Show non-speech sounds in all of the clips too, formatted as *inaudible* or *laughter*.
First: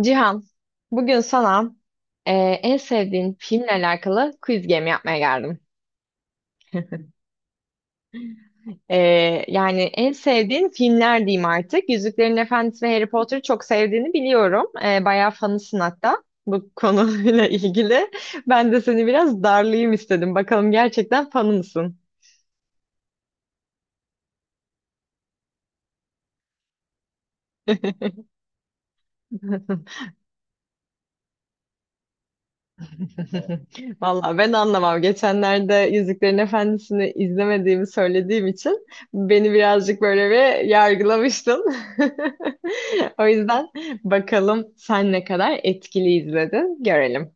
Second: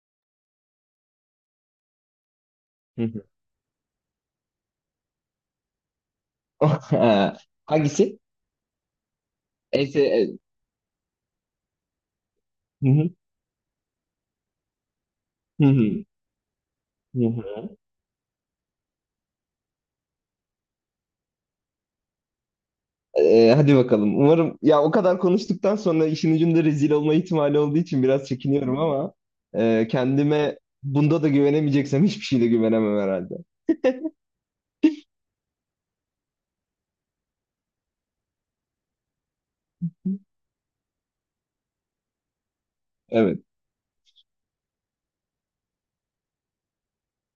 Cihan, bugün sana e, en Hı hı. sevdiğin filmle alakalı quiz game yapmaya geldim. *laughs* Ha, hangisi? E, Yani en Ense... sevdiğin filmler diyeyim artık. Yüzüklerin Efendisi Hı ve Harry hı. Potter'ı çok sevdiğini biliyorum. Bayağı Hı fanısın hı. hatta bu Hı konuyla *laughs* hı. ilgili. Ben de seni biraz darlayayım istedim. Bakalım gerçekten fanı mısın? Hadi bakalım. Umarım ya o kadar konuştuktan sonra işin ucunda rezil olma ihtimali olduğu için biraz çekiniyorum ama *laughs* kendime bunda da güvenemeyeceksem hiçbir şeyde güvenemem herhalde. *laughs* Vallahi ben anlamam. Geçenlerde Yüzüklerin Efendisi'ni izlemediğimi söylediğim için beni birazcık böyle bir yargılamıştın. *laughs* O Evet. yüzden bakalım sen ne kadar etkili izledin görelim.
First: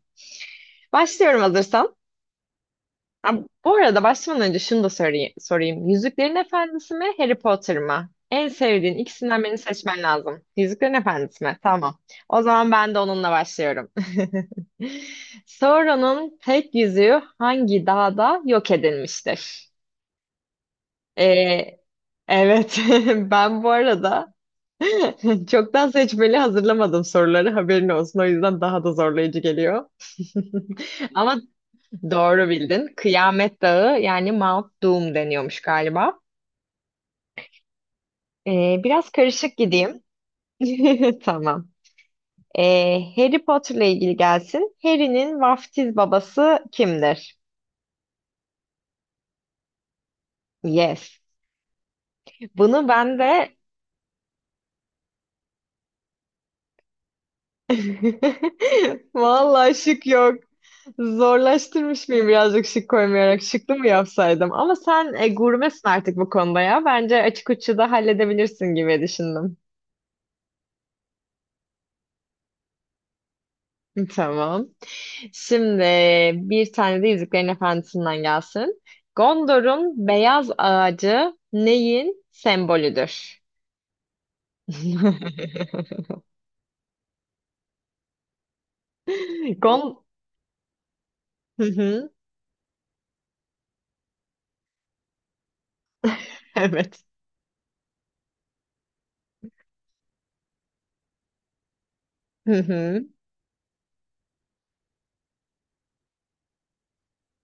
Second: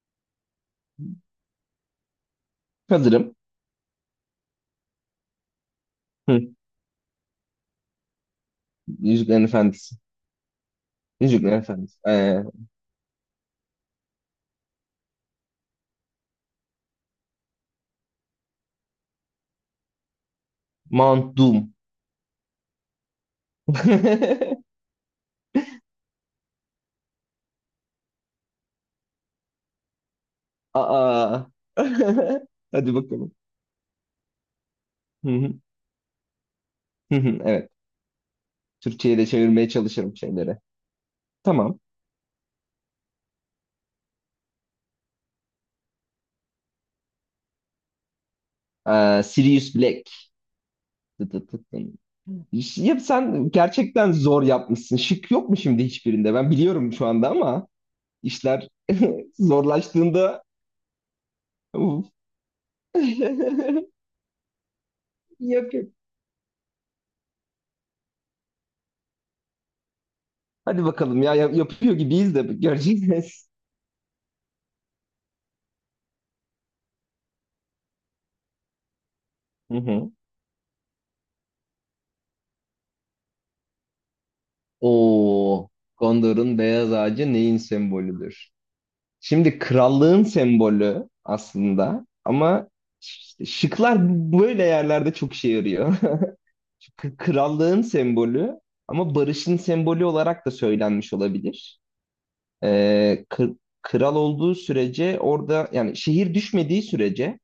Başlıyorum hazırsan. Ha, Hazırım. bu arada başlamadan önce şunu da sorayım. Yüzüklerin Hı. Efendisi mi, Harry Potter mı? En sevdiğin Yüzüklerin ikisinden birini Efendisi. seçmen lazım. Yüzüklerin Efendisi Yüzüklerin mi? Efendisi. Tamam. O zaman ben de onunla başlıyorum. *laughs* Sauron'un tek yüzüğü hangi dağda yok edilmiştir? Mount Doom. Ee, evet, *laughs* ben bu arada *laughs* *laughs* çoktan seçmeli hazırlamadım soruları. Haberin olsun. O yüzden daha da zorlayıcı geliyor. *laughs* Ama Aa. *laughs* doğru bildin. Hadi bakalım. Kıyamet Dağı yani Mount Doom Hı hı. deniyormuş galiba. Hı hı. Evet. Biraz Türkçe'ye de karışık çevirmeye gideyim. çalışırım şeyleri. *laughs* Tamam. Tamam. Harry Potter'la ilgili gelsin. Harry'nin vaftiz babası kimdir? Sirius Black. Yes. Tı tı tı tı. Bunu Ya ben sen de gerçekten zor yapmışsın. Şık yok mu şimdi hiçbirinde? Ben biliyorum şu anda ama işler *laughs* *laughs* vallahi şık yok. zorlaştığında uf. Zorlaştırmış mıyım birazcık şık koymayarak? Şıklı *laughs* mı yapsaydım? Ama sen Yok yok. gurmesin artık bu konuda ya. Bence açık uçlu da halledebilirsin gibi düşündüm. Hadi bakalım ya yapıyor gibiyiz de göreceğiz. Tamam. Şimdi bir tane de Yüzüklerin Efendisi'nden gelsin. Hı Gondor'un hı. beyaz ağacı neyin sembolüdür? Oo, *laughs* Gondor'un beyaz ağacı neyin sembolüdür? Şimdi Gon... krallığın sembolü Hı aslında hı, ama işte şıklar böyle yerlerde çok işe yarıyor. *laughs* evet. Krallığın sembolü ama barışın sembolü olarak da söylenmiş olabilir. Hı hı, Kral olduğu sürece orada yani şehir düşmediği sürece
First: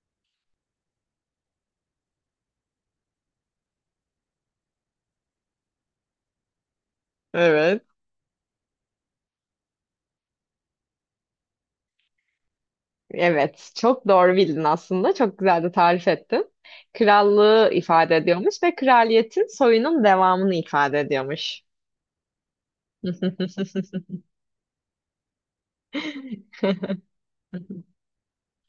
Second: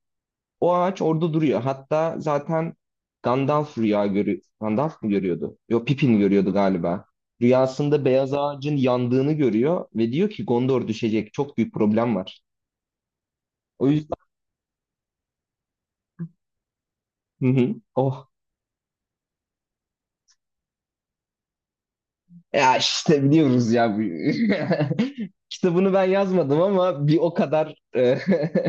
o ağaç orada duruyor. Hatta zaten Gandalf rüya görüyor. Gandalf mı görüyordu? Yok, Pippin görüyordu galiba. evet. Rüyasında beyaz ağacın yandığını görüyor ve diyor ki Gondor düşecek. Çok büyük problem var. Evet. O Çok yüzden doğru bildin aslında. Çok güzel de tarif ettin. *laughs* hı Krallığı hı. ifade Oh, ediyormuş ve kraliyetin soyunun devamını ifade ediyormuş. ya işte biliyoruz ya. *laughs* Kitabını ben yazmadım *laughs* ama bir o kadar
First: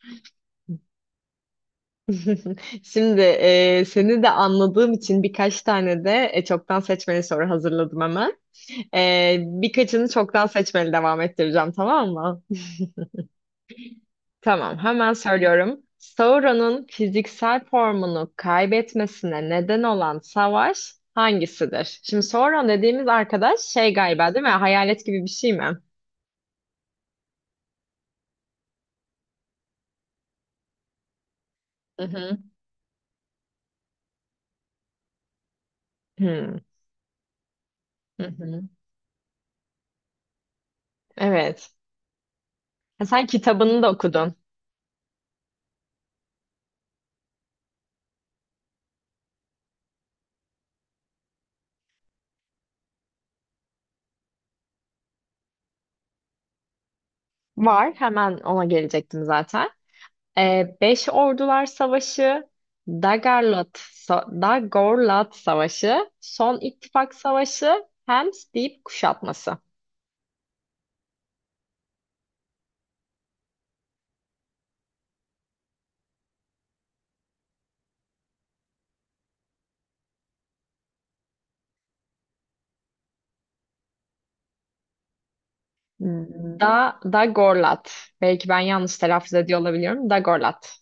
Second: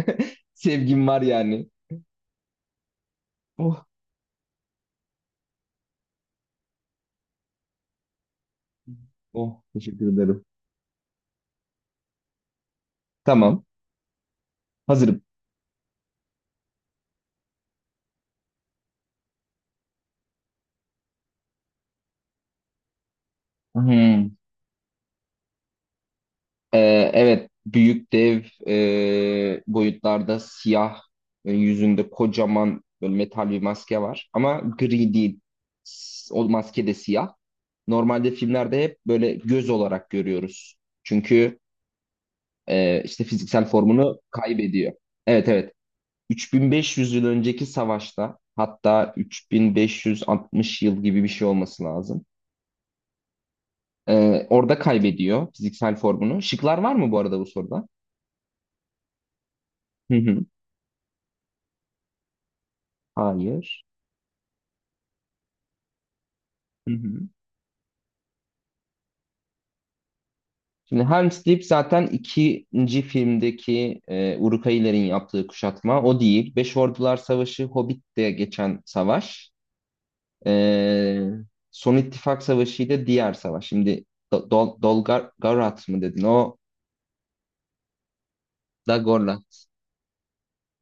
*laughs* sevgim var yani. *laughs* Şimdi Oh, seni de anladığım için birkaç tane de çoktan seçmeli soru hazırladım hemen. Oh, teşekkür Birkaçını ederim. çoktan seçmeli devam ettireceğim, tamam mı? Tamam, Tamam, hemen hazırım. söylüyorum. Sauron'un fiziksel formunu kaybetmesine neden olan savaş hangisidir? Şimdi Sauron dediğimiz arkadaş şey galiba Hmm. değil mi? Hayalet gibi bir şey mi? E, evet, büyük dev boyutlarda siyah, Hı yüzünde hı. kocaman böyle metal bir maske var. Ama gri değil. O Hmm, maske de siyah. hı Normalde hı. filmlerde hep böyle göz olarak görüyoruz. Çünkü Evet. Ha, işte sen fiziksel kitabını da formunu okudun. kaybediyor. Evet, evet. 3500 yıl önceki savaşta hatta 3560 yıl gibi bir şey olması lazım. E, Orada kaybediyor fiziksel formunu. Şıklar var mı bu arada bu soruda? Var. Hemen ona gelecektim zaten. Hı hı. Beş Ordular Savaşı, Dagorlat, Hayır. Dagorlat Savaşı, Son Hı İttifak hı. Savaşı, Hems Deyip Kuşatması. Şimdi Helm's Deep zaten ikinci filmdeki Uruk-hai yaptığı kuşatma. O değil. Beş Ordular Savaşı, Hobbit'te geçen savaş. Ee, Son İttifak Savaşı ile diğer savaş. Şimdi Dol Dolgarat mı dedin? O Dagorlat. Belki ben yanlış da telaffuz ediyor Gorlat. olabiliyorum. Dagorlat.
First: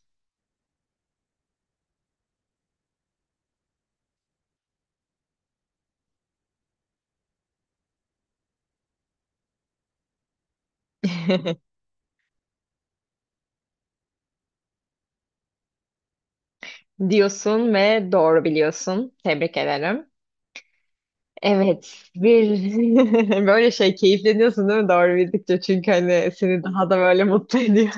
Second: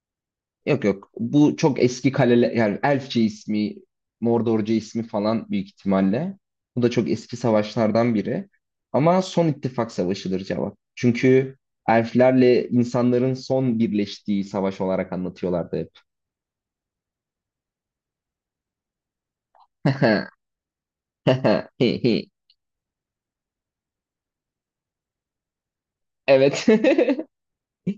Yok yok. Bu çok eski kaleler, yani Elfçe ismi, Mordorca ismi falan büyük ihtimalle. Bu da çok eski savaşlardan biri. Ama Son ittifak Savaşı'dır cevap. Çünkü *laughs* elflerle insanların son birleştiği savaş olarak anlatıyorlardı hep. Diyorsun ve doğru biliyorsun. Tebrik ederim. Evet, *laughs* bir *laughs* böyle şey keyifleniyorsun değil mi doğru bildikçe çünkü hani seni Evet. daha da böyle mutlu ediyor.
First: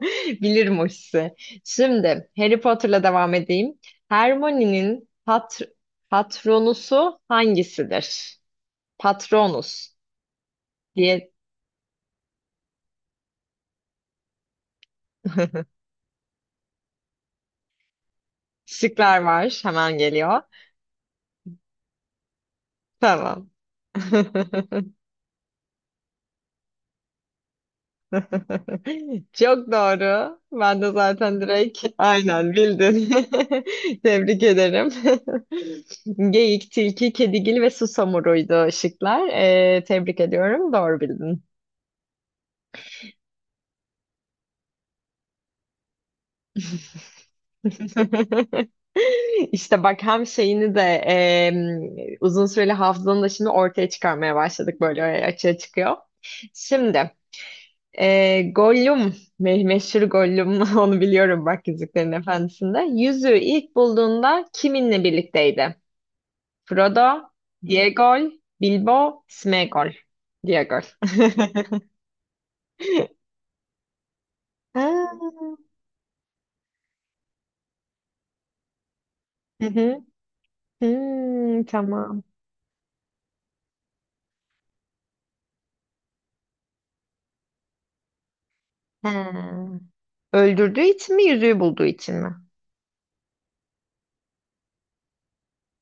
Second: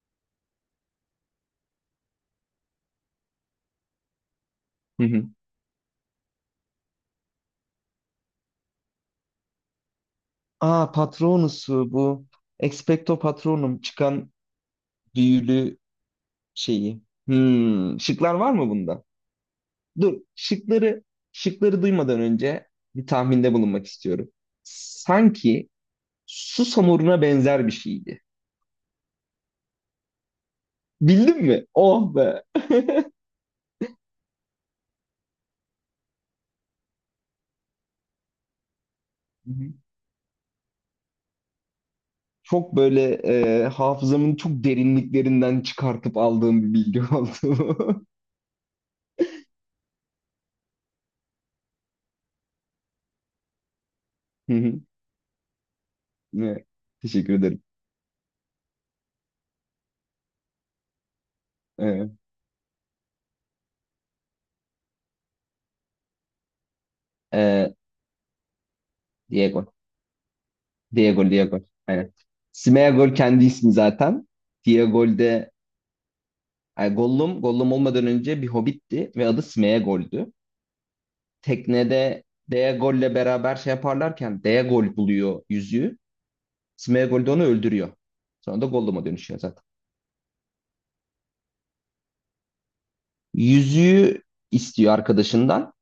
*laughs* Bilirim o hissi. Şimdi Harry Potter'la devam edeyim. Hermione'nin *laughs* patronusu hangisidir? Patronus Aa, diye Patronus'u bu. Expecto Patronum çıkan *laughs* büyülü şeyi. Hmm, şıklar var mı bunda? şıklar var. Hemen Dur, geliyor. şıkları duymadan önce bir Tamam. tahminde bulunmak istiyorum. *laughs* Sanki su samuruna benzer bir şeydi. *laughs* Çok doğru. Ben de zaten Bildin mi? direkt Oh be. aynen bildin. *laughs* Tebrik ederim. *laughs* Geyik, tilki, kedigil ve susamuruydu şıklar. Hı hı. Tebrik ediyorum. Doğru bildin. Çok böyle hafızamın çok derinliklerinden çıkartıp aldığım bir bilgi oldu. *laughs* *laughs* İşte bak hem şeyini de uzun süreli hafızanı da şimdi ortaya çıkarmaya Hı hı. başladık böyle açığa çıkıyor. Evet, Şimdi teşekkür ederim. Gollum, meşhur Gollum *laughs* onu biliyorum bak Yüzüklerin Evet. Efendisi'nde. Yüzüğü ilk bulduğunda kiminle birlikteydi? Frodo, Ee, Diegol, Bilbo, Diego. Sméagol. Diegol. Diego, Diego. *laughs* Aynen. Smeagol kendi ismi zaten. Ha, Diegol de yani Gollum, Gollum olmadan önce bir hobbitti ve adı hı hı. Smeagol'dü. Hmm, tamam. Teknede Diegol'le beraber şey yaparlarken Diegol buluyor yüzüğü. Smeagol de onu öldürüyor. Sonra da Gollum'a dönüşüyor zaten. Ha. Öldürdüğü için mi, yüzüğü bulduğu için mi? Yüzüğü istiyor arkadaşından.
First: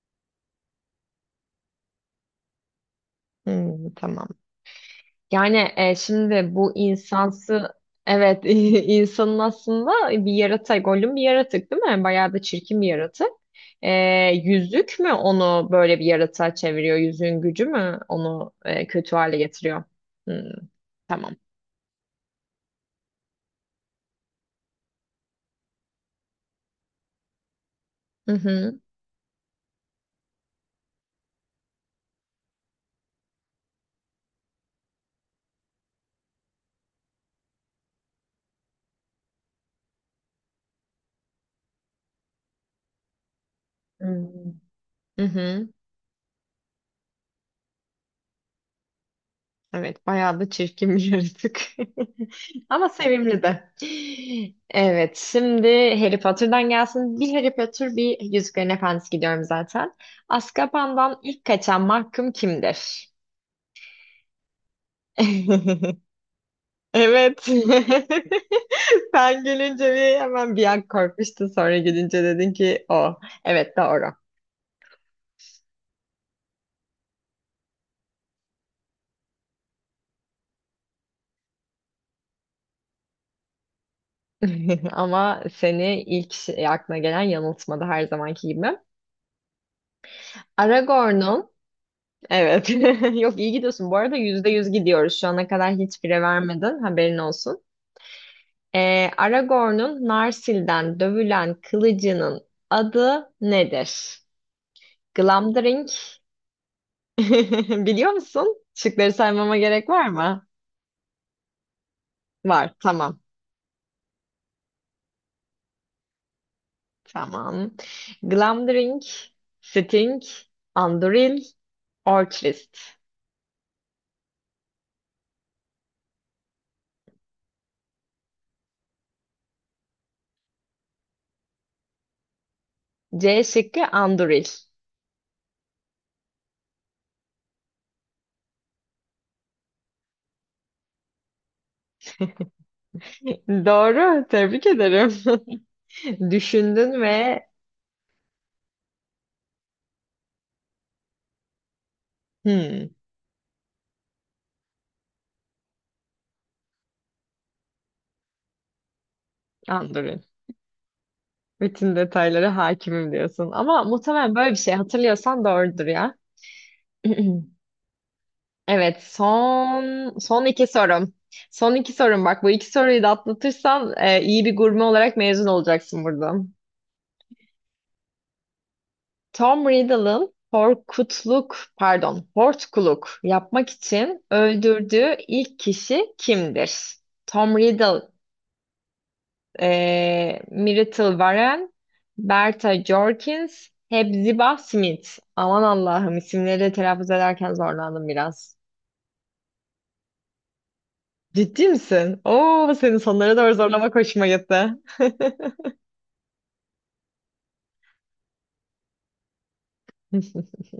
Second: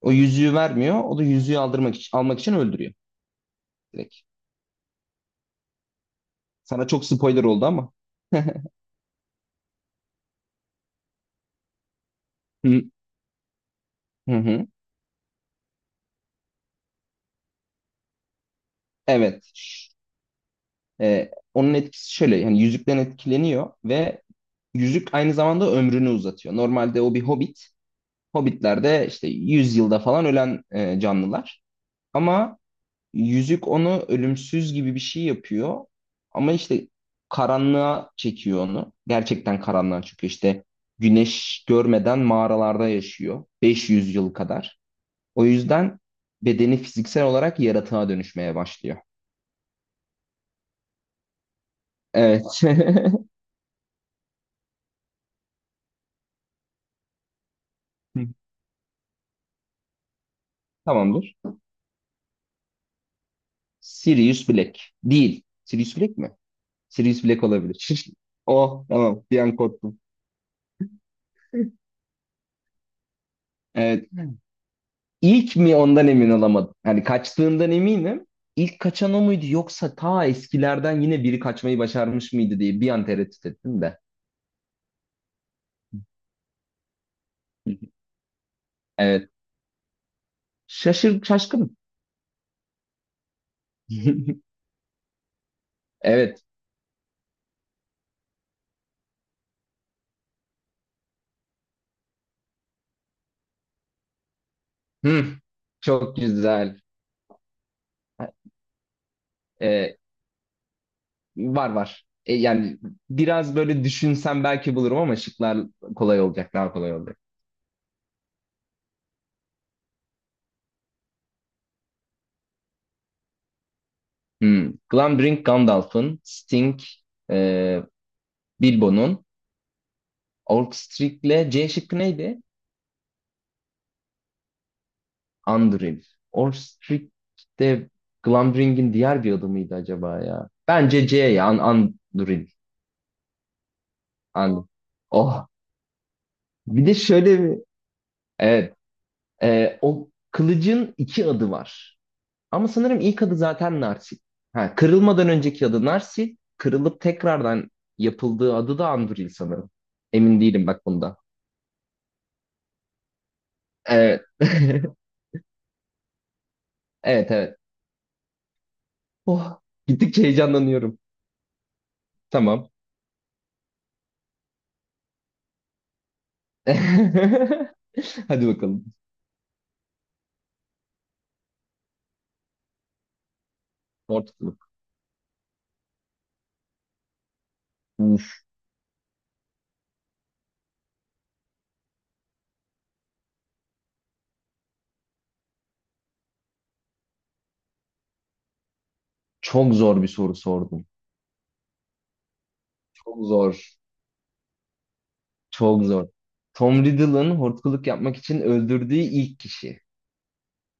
O yüzüğü vermiyor. O da yüzüğü aldırmak için, almak için öldürüyor Hmm, direkt. tamam. Yani şimdi bu Sana çok spoiler oldu insansı ama. evet *laughs* *laughs* insanın aslında bir yaratık, Gollum bir yaratık değil mi? Bayağı da Hı çirkin bir yaratık. E, hı. Hı. Yüzük mü onu böyle bir yaratığa çeviriyor? Yüzüğün gücü mü onu kötü hale Evet. getiriyor? Hmm, tamam. Onun etkisi şöyle, yani yüzükten etkileniyor ve yüzük aynı zamanda ömrünü uzatıyor. Normalde o bir hobbit. Hı hı. Hobbitlerde işte 100 yılda falan ölen canlılar. Ama yüzük onu ölümsüz gibi bir şey yapıyor. Ama işte karanlığa çekiyor onu. Gerçekten karanlığa çekiyor. İşte güneş görmeden mağaralarda yaşıyor. 500 yıl Hmm. kadar. Hı O hı. yüzden bedeni fiziksel olarak yaratığa dönüşmeye başlıyor. Evet, bayağı da çirkin bir yaratık. Evet. *laughs* Ama sevimli de. Evet, şimdi Harry Potter'dan gelsin. Bir Harry Potter, bir *laughs* Yüzüklerin Efendisi gidiyorum zaten. Azkaban'dan Tamamdır. ilk kaçan mahkum kimdir? Sirius Black. Değil. Sirius *laughs* Black mi? Sirius Evet. Black olabilir. *laughs* *laughs* Oh, tamam, bir Sen an gülünce korktum. bir hemen bir an korkmuştun. Sonra gülünce dedin ki o. Evet, Evet. doğru. İlk mi ondan emin olamadım. Yani kaçtığından eminim. İlk kaçan o muydu, yoksa ta eskilerden yine biri kaçmayı başarmış mıydı diye bir an tereddüt ettim de. *laughs* Ama seni ilk aklına gelen yanıltmadı her zamanki gibi. Evet. Şaşır, Aragorn'un şaşkın. evet. *laughs* Yok, iyi gidiyorsun. Bu arada yüzde *laughs* yüz gidiyoruz. Şu ana kadar hiçbire Evet. vermedin. Haberin olsun. Aragorn'un Narsil'den dövülen kılıcının adı nedir? Hı. Glamdring. Çok güzel. *laughs* Biliyor musun? Şıkları saymama gerek Ee, var mı? Var var. Var. Yani Tamam. biraz böyle düşünsem belki bulurum ama şıklar kolay olacak, daha kolay olacak. Tamam. Glamdring, Sting, Anduril, Orcrist. Hmm. Glambrink Gandalf'ın, Sting, e, Bilbo'nun, Orcstric'le C şıkkı neydi? C şıkkı Anduril. Anduril. Orcstric de Glambrink'in diğer bir adı mıydı acaba ya? Bence C ya. An Anduril. *laughs* Doğru. An, Tebrik ederim. oh. *laughs* Bir de Düşündün şöyle ve bir... Evet. O kılıcın iki adı var. Ama hmm, sanırım ilk adı zaten Narsil. Ha, kırılmadan önceki adı Narsil. Kırılıp tekrardan yapıldığı adı da Anduril sanırım. Anduril. Emin değilim bak bunda. Bütün detaylara hakimim diyorsun. Ama Evet. muhtemelen böyle bir şey *laughs* hatırlıyorsan doğrudur ya. Evet, evet. *clears throat* Evet, Oh, gittikçe son iki heyecanlanıyorum. sorum. Son iki sorum bak. Bu Tamam. iki soruyu da atlatırsan iyi bir gurme olarak mezun olacaksın buradan. *laughs* Hadi bakalım. Tom Riddle'ın Horkutluk, pardon, Hortkuluk yapmak için Hortculus. öldürdüğü ilk kişi kimdir? Tom Riddle, Uf, Myrtle Varen, Berta Jorkins, Hepzibah Smith. Aman Allah'ım, isimleri telaffuz ederken zorlandım biraz. çok zor bir soru sordum. Ciddi misin? Oo, senin Çok sonlara doğru zor. zorlamak hoşuma gitti. Çok zor. Tom Riddle'ın hortkuluk yapmak için öldürdüğü ilk kişi. *laughs*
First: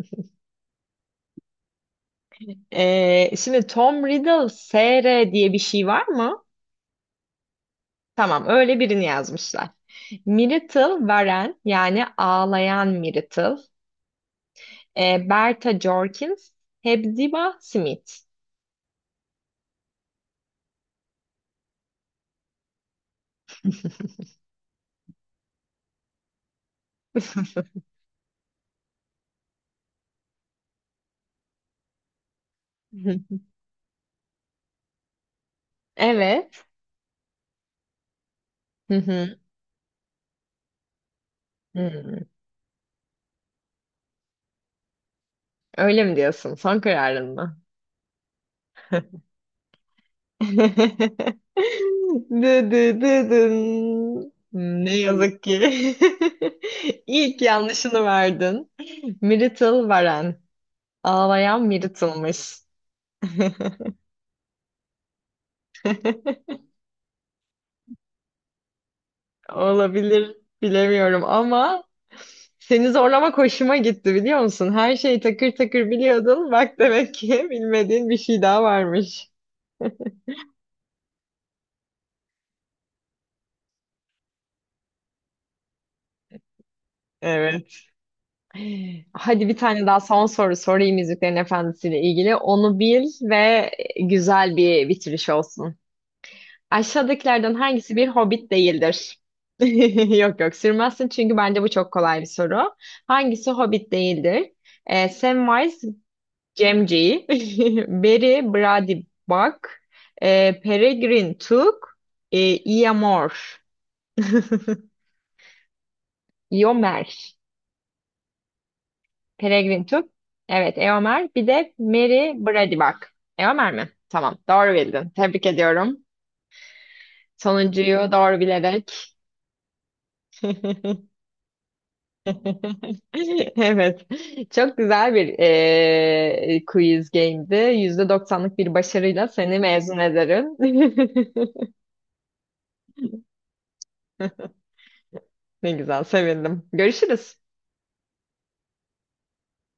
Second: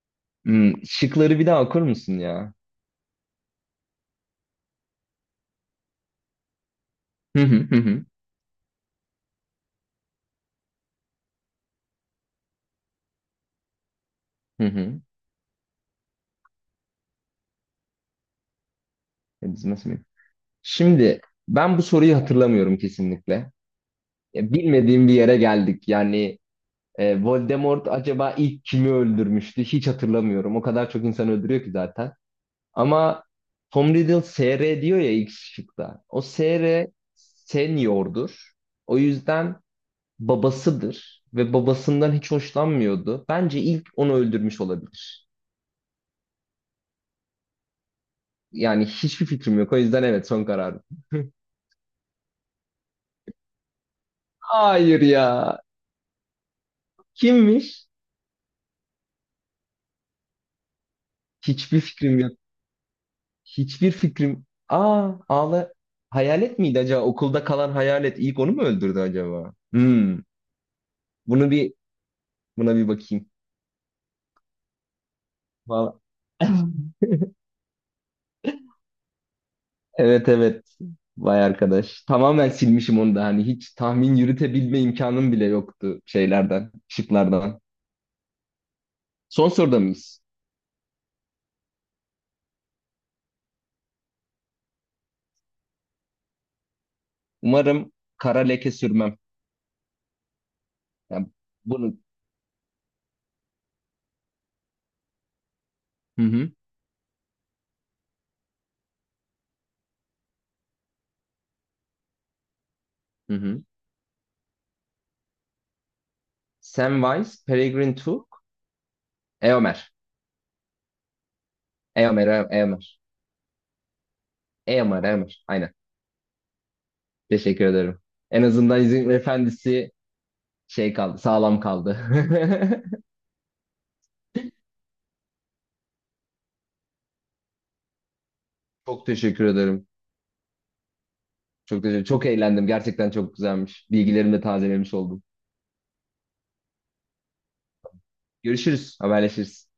Hmm, şıkları bir daha okur musun ya? Şimdi Tom Riddle SR diye bir şey var mı? Hı hı, hı hı. Tamam, öyle birini yazmışlar. Myrtle Warren yani ağlayan Myrtle. Hı hı. Berta Jorkins, Hepzibah Smith. Ya biz nasıl bil- Şimdi ben bu soruyu hatırlamıyorum kesinlikle. Ya, bilmediğim bir yere geldik. Yani Voldemort acaba ilk kimi öldürmüştü? Hiç hatırlamıyorum. O kadar çok insan öldürüyor ki zaten. Ama *laughs* Tom Riddle SR diyor ya ilk şıkta. O Evet. SR seniordur. O *laughs* yüzden babasıdır ve babasından Hmm, hiç hoşlanmıyordu. Bence ilk onu öldürmüş olabilir. öyle mi diyorsun? Son kararın mı? Yani hiçbir fikrim yok. O yüzden evet, son kararım. *laughs* *laughs* Dı dı dı dın. Hmm, ne Hayır yazık ya. ki. *laughs* İlk Kimmiş? yanlışını verdin. Myrtle Varen. Ağlayan Hiçbir fikrim yok. Myrtle'mış. Hiçbir *laughs* fikrim. Aa, ağla. Hayalet miydi acaba? Okulda kalan hayalet ilk onu mu öldürdü acaba? Hmm. Olabilir, bilemiyorum Bunu bir ama Buna bir seni bakayım. zorlamak hoşuma gitti biliyor musun? Her şeyi takır takır Vallahi. biliyordun. *laughs* Bak demek ki *laughs* bilmediğin bir şey daha varmış. Evet, evet. Vay arkadaş. Tamamen silmişim onu da. Hani hiç tahmin yürütebilme imkanım bile yoktu şeylerden, şıklardan. Evet. Hadi Son bir soruda tane daha mıyız? son soru sorayım Yüzüklerin Efendisi ile ilgili. Onu bil ve güzel bir bitiriş olsun. Aşağıdakilerden Umarım hangisi bir kara hobbit leke sürmem. değildir? *laughs* Yok, yok sürmezsin Yani çünkü bence bu çok bunu... kolay bir soru. Hangisi hobbit değildir? Samwise Hı hı, Gamgee, *laughs* Beri Brandybuck, Peregrine Took, e, Eomer. hı hı. *laughs* Eomer. Samwise, Peregrine Took, Eomer. Peregrin Tüp. Evet, Eomer. Bir de Eomer, Mary Eomer. Brady Eomer, Eomer mi? Tamam, doğru Eomer. bildin. Eomer. Tebrik Aynen. ediyorum. Teşekkür ederim. Sonuncuyu doğru En azından İzin bilerek. Efendisi şey kaldı, *laughs* sağlam kaldı. *laughs* Evet, çok güzel bir quiz game'di. %90'lık bir Çok başarıyla teşekkür seni ederim. mezun ederim. *laughs* Çok teşekkür, çok eğlendim. Gerçekten çok güzelmiş. Bilgilerimi de tazelemiş oldum. Ne güzel, sevindim. Görüşürüz. Görüşürüz, haberleşiriz.